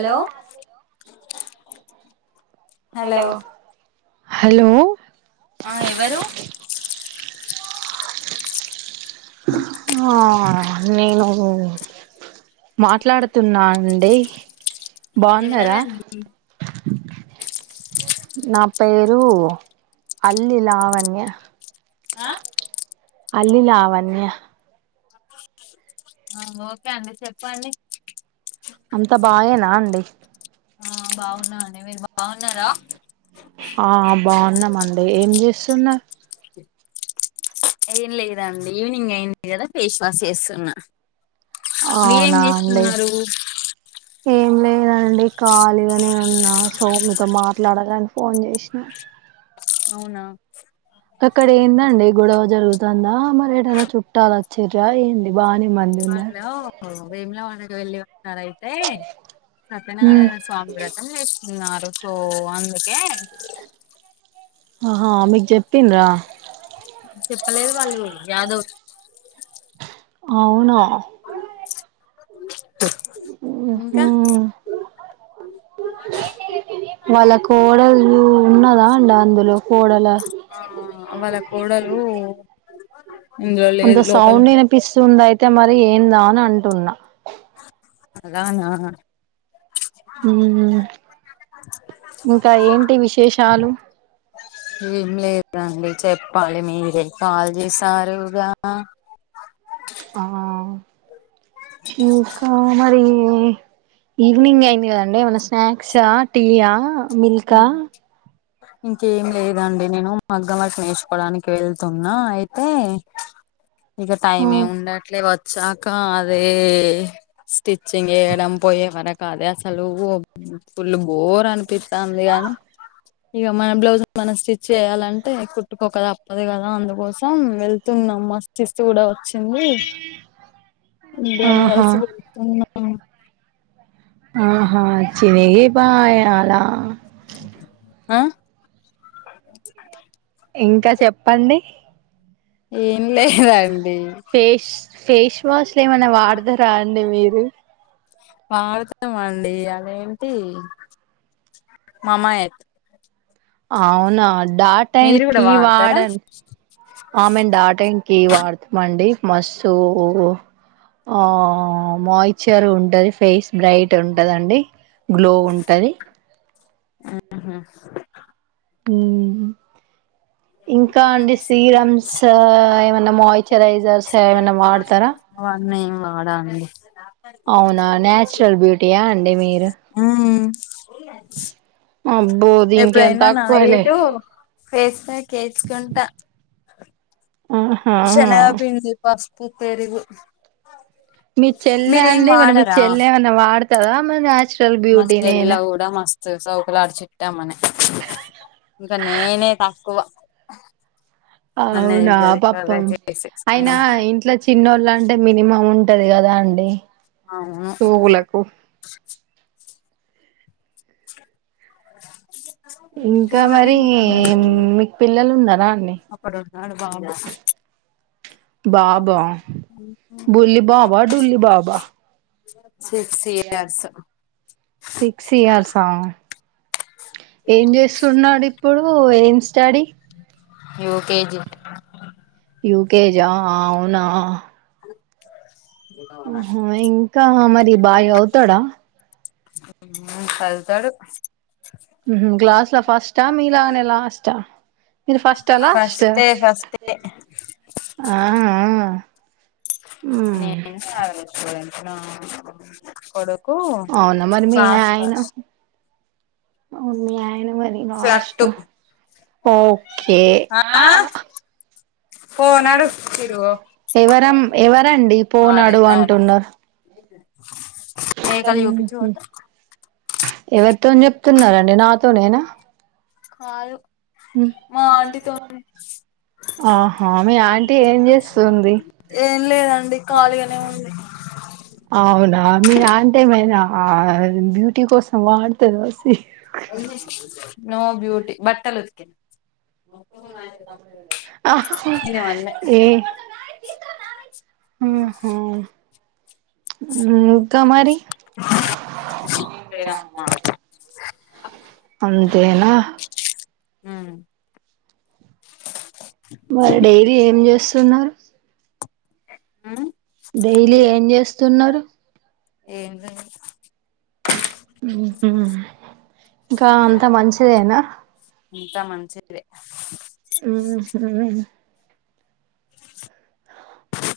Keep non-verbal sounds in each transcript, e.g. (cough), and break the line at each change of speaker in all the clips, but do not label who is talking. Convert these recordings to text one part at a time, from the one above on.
Hello
hello hello ఆ ఎవరు ఆ నేను మాట్లాడుతున్నా అండి బాగున్నార
ఎవరండి
నా పేరు అల్లి లావణ్య ఆ అల్లి లావణ్య
ఒకే అండి చెప్పండి
అంత బాగె నా అండి
బాగున్నర
ఆ బాగున్నామండి. ఏం చేస్త టుంన్నా
ఏం లేదండి. ఈవినింగ్ అయింది కద ఫేస్ వాష్ చేస్తున్న
అవునా అండి‌ ఏం లేదండి ఖాళీగనే ఉన్నా సో మీతో మాట్లాడాలని ఫోన్ చేసిన.
అవునా.
అక్కడ ఏందండి. గొడవ జరుగుతుందా. మరి ఏదైనా చుట్టాలు వచ్చిరా. ఏంది బాగానే మంది ఉన్నారు.
వేములవాడకు వెళ్లి. ఒకసారి అయితే సత్యనారాయణ స్వామి వ్రతం. తిన్నారు. సో అందుకే
ఆహా మీకు చెప్పిండ్ర
చెప్పలేదు. వాళ్ళు యాదో
అవునా.
(inaudible) ఇంకా
హమ్ వాళ్ళ కోడలు ఉన్నద అ అందులో కోడల
ఆ వాళ్ళ కోడలు ఇందులో
అంత
లేదు లోపల
సౌండ్ వినిపిస్తుందయి తే మరి ఏందా అని అంటున్నా.
అలానా
ఉం ఇంకా ఏంటి విశేషాలు.
రండి చెప్పాలి. మీరే కాల్ చేశారుగా.
ఆ ఇంకా. మరి ఈవినింగ్ అయింది కదండి ఏమనా స్నాక్సా టీయా మిల్కా
ఇంకేం లేదండి నేను మగ్గం వర్క్ నేర్చుకోవడానికి వెళ్తున్నా అయితే ఇక
ఓ
టైం ఏ ఉండట్లే వ చాకా అదే తెిచ్చింగేయడం వర కాదేసలు ఫుల్ బోర్ అ పితాందిగాని ఇక మన బ్లౌజ్ మనం స్టిచ్ చేయ్యాలంటే కుట్టుకోక తప్పదు కదా అందుకోసం వెళ్తున్న మా సిస్ కూడా వచ్చింది ఇడి
ఆహా
(unintelligible)
ఆహా చిని పయాల
ఆ (inaudible)
ఇంకా చెప్పండి
ఏం లేదండి
ఫేస్ ఫేస్ వాష్ లో ఏమనా వాడదారా అండి మీరు
వాడుతాం అండి అదేంటి మామాయత్
అవునా డాటైన కీ
వాడతారా
వాడం ఆమెను డాటం కీ వాడుతామండి మస్తు ఆ మాయిచర్ ఉంటది ఫేస్ బ్రైట్ ఉంటదండి గ్లో ఉంటది
(inaudible) ఉం
మ్మ్ ఇంకా అండి సీరమ్స్ ఏమన్నా మాయిశ్చరైజర్స్ ఏమన్నా వాతారా
నేం వాడాండి
అవునా న్యాచురల్ బ్యూటీయా అండి అ మీరు
ఉం
అబ్బో దీనికి ఏం
ఎప్పుడైనా నా
తక్కువలే
ఇటు ఫేస్ ప్యాక్ ఏసుకుంటా
ఆహా
శనగా పిండి పసు పు పెరుగు
మీ చెల్లె
మీరేం
అండి మరి మీ
వాడరా
చెల్లె ఏమన్నా వాడుతదా మరి నచురల్ బ్యూటీ నేనా
చే సౌకులాడి చిట్టెమ్మ నే ఇంక నేనే తక్కువ నన్నే
అవునా
తిడతది అవే
పాపం అయినా
చేసేసుకున్నాం
ఇంట్లో చిన్నోళ్ళ అంటే మినిమం ఉంటది కదా అండి
అవును
పూగులకు
(inaudible)
ఇంకా మరి ఏం మీకు పిల్లలు ఉన్నారా అండి
అప్పుడున్నాడు బాగున్నా బాబా
బుల్లి బాబా డుల్లి బాబా
(inaudible)
సిక్స్ ఇయర్స్ ఆ. ఏం చేస్తున్నాడు ఇప్పుడు, ఏం స్టడీ.
యుకేజి
యూకేజా అవునా ఆహ ఇంకా మరి బాయావుతాడా
హ్మ్ సదుతాడు
హు హుమ్! క్లాస్ ల ఫస్టా మీలాగనే లాస్టా మీరు ఫస్టా లాస్టా
ఫస్ట్ ఫస్ట్
ఆ ఆ హ్మ్
నేను సదుకోన్ నా కోడు
అవునా మరి మీ ఆయన అవును మీ ఆయన మరి లాస్ట్
ఫ్లట్టు
ఒకే
ఆ ఫోన్
పోనాడు
అడుగు తిరుగు
ఎవరం ఎవరండి
ఆడే
పోనాడు
అవును
అంటున్నార్ హు
మేకలు చూపించు
హూమ్
పోతే
ఎవరితో చెప్తున్నరండి నాతోనేనా
కాలు
హ్మ్
మా ఆంటీతోని
ఆహా మీ ఆంటీ ఏం చేస్తుంది?
ఏం లేదండి కాలిగానే ఉంది
అవునా మీ అంటి ఏమైనా బ్యూటీ కోసం వాడుతద సి
వదిలేసి చూద్దాం నో బ్యూటీ బట్టలు ఉతుకి
ఆ హా
ఈయన వల్లే
ఏ హు హు
లేరంట నా
అంతేనా
హుమ్
మరి డైరీ ఏం చేస్తున్నారు
ఉమ్
డైలీ ఏం చేస్తున్నారు
ఏంజెయ్
ఇంకా అంత మంచిదేనా
అంతా మంచిదే
మ్ మ్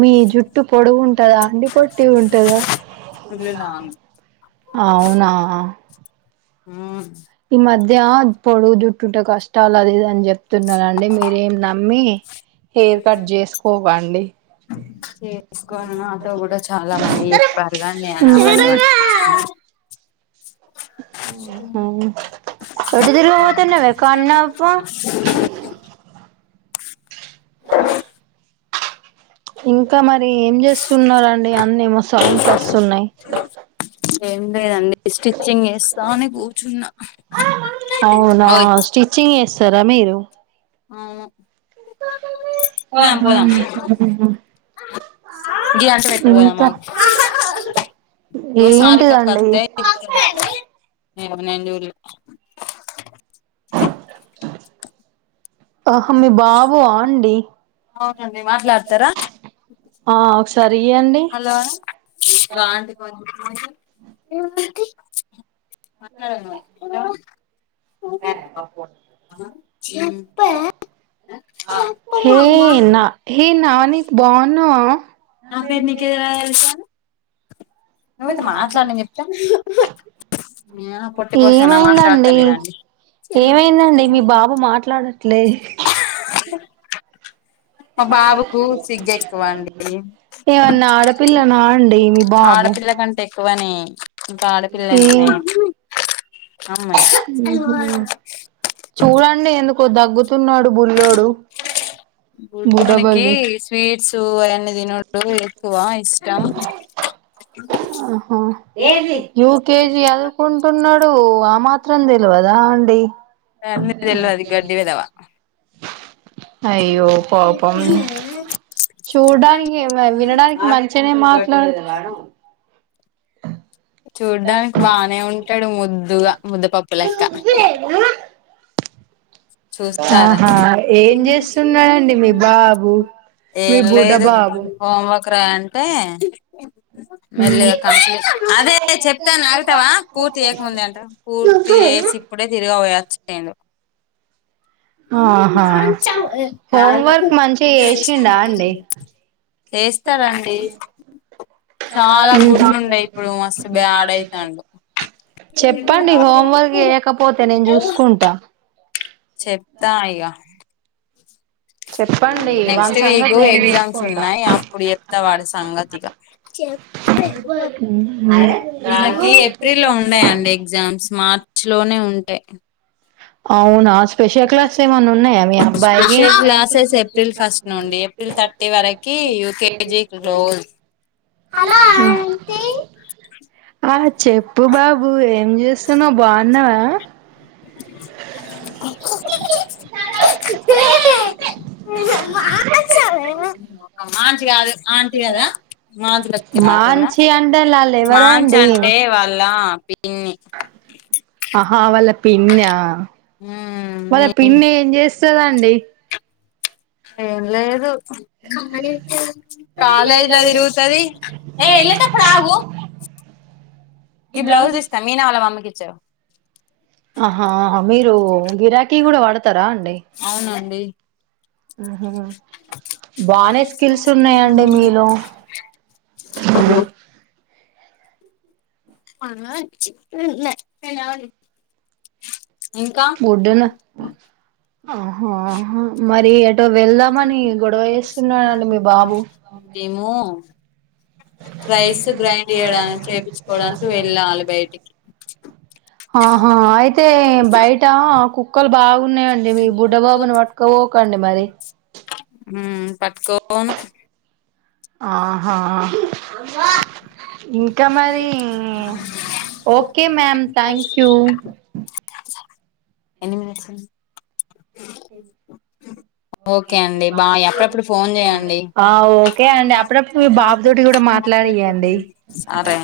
మీ జుట్టు పొడుగుంటదా అండి పొట్టిగుంటదా
ఇల్లు లాగం
అవునా
ఆ
ఈ మధ్య పొడుగు జుట్టుంటె కష్టాల్ అది ఇది అని చెప్పి చెప్తున్నానండి మీరేం నమ్మి హెయిర్ కట్ జేసుకోకండి
తీసుకొని నాతో కూడా చాలా మంది చెప్పారు కానీ నేను అవన (unintelligible)
ఒటి దిరిగి పోతున్నవే కన్నాప్ప ఇంకా మరి ఏం చేస్తున్నారండి అని ఏమో సౌండ్స్ ఓస్తూ స్తున్నయ్
ఏం లేదండి స్టిచ్చింగ్ చేస్తా అని కూర్చున్నా
అవునా
ఓయ్
స్టిచ్చింగ్ చేస్తారా మీరు
అవును పోదాం పోదాం ఇడ్లీ అంటా పెట్టి పోదాం
ఇంకా
ఆగు ఇగొ
ఏంటిదండి
సారికక్కతె ఏమో నేన్ చూడ్లే
ఆహా మీ బాబు ఆ అండి
అవునండి మాట్లాడతారా
ఆ ఒకసారి ఇయ్యండి
హాల్లో ఇగో ఆంటీ ఏం ఆంటీ మాట్లాడూ ఇంకా (unintelligible) (unintelligible)
హె నా హె నాని బావునవా
నా పేరున్నికెలా తెలుసు నువైతె మాట్లాడు నేన్ చెప్తా పొట్టి పోసాన్న
ఏమైందండి
మాట్లాడతలేదండి
ఏమైందండి మీ బాబు మాట్లాడట్లే
మా బాబుకు సిగెక్కువండి
ఏమన్నా ఆడపిల్లనా అండి మీ బాబు ఏ
ఆడపిల్లండి నేను అమాయి
చూడండి ఎందుకో దగ్గుతున్నాడు బుల్లోడు
బుడోనికి
బుడబల్లి
స్వీట్సు అన్న తినుడు ఎక్కువా ఇష్టం
ఆహ యూకేజి చదువుకుంటున్నాడు డు ఆ మాత్రం తెలవదా అండి
అన్నీ తెల్వది గడ్డి వెధవ
అయ్యో పాపం చూడడానికి వినడానికి మంచిగనే మాట్లాడ
చూడ్డానికి బానే ఉంటాడు ముద్దుగా ముద్ద్దపప్పు లెక్క చూస్తారా
ఆహా ఏం చేస్తున్నాడండి మీ బాబు మీ
ఏం
బుడ్డ
లేదు
బాబు
హోంవర్క్ రాయి అంటే మెల్లగా కంప్లీట్ అదే చెప్తాను నాగుతావా పూర్తి చేయకముంద అంట పూర్తి చేసి ఇప్పుడే తిరిగి పోయచినుడు
ఆహా హోమ్వర్క్ మంచిగా చేసిండ అండి
చేస్తాడండి చాలా గుడ్డు ఉండే ఇప్పుడు మస్తు బ్యాడ్ అయితాండు
చెప్పండి హోంవర్క్ చేయకపోతే నేను చూసుకుంటా
చెప్తా ఇగ
చెప్పండి
నెక్స్ట్
వాని
వీక్
సంగతి నేను
ఎగ్జామ్స్
చూసుకుంటా
ఉన్నాయి అప్పుడు చెప్తావాడి సంగతిగా వీళ్ళకి ఏప్రిల్ లో ఉన్నాయండి ఎగ్జామ్స్ మార్చ్ లోనే ఉంటాయి
అవునా స్పెషల్ క్లాస్ ఏమనా ఉన్నాయా మీ అబ్బాయికి
స్పెషల్ క్లాసెస్ ఏప్రిల్ ఫస్ట్ నుండి ఏప్రిల్ థర్టీ వరకి యూకేజీ క్లోజ్
ఆ చెప్పు బాబు ఏం చేస్తున్నావు బాగున్నావా
నీ మొఖం మాంచ్ కాదు ఆంటీ కదా మాంచ్ లెక్క ఇన వాడతాందా
మాంచి అంటే వాళ్ళు
మాంచ్ అంటే వాళ్ళ పి
ఆహావల పిన్న ఆ వల్ల
ఉమ్
పిన్ని ఏం చేస్తాద అండి
ఏం లేదు కాలేజ్ల తిరుగుతది ఏ ఎలేత పొడ ఆగు ఇ బ్లౌస్ ఇస్తా మీనా వాల్ల మమ్మీకి చెవు
ఆహా ఆహా మీరు గిరాకీ కూడా వాడతారా అండి
అవునండి
బానే స్కిల్స్ ఉన్నాయండి మీలో
పన చి నే నేవని ఇంకా
ఆహో అహో మరి ఏటో వెళ్దామని గొడవ వేస్తున్నానండి మీ బాబు
మేము
రైస్ గ్రాండ్
గ్రైండ్
చేయడానికి చెప్పించుకోవడా
చేపించుకోవడానికి
నికి వెళ్దాం
వెళ్ళాలి
అని
బయటికి
ఆహా అయితే బయట కుక్కలు బాగున్నాయండి మీ బుడ్డబాబు ను వట్క ఓ కండి మరి
పట్కవోను
ఆహా ఇంకా మరి okay ma'am thank you
ఎన్ని మినిట్స్ అండి
ఓకే అండి అప్పుడప్పుడు ఫోన్ చేయండి ఆ ఒకే అ మాట్లాడియండి
సరే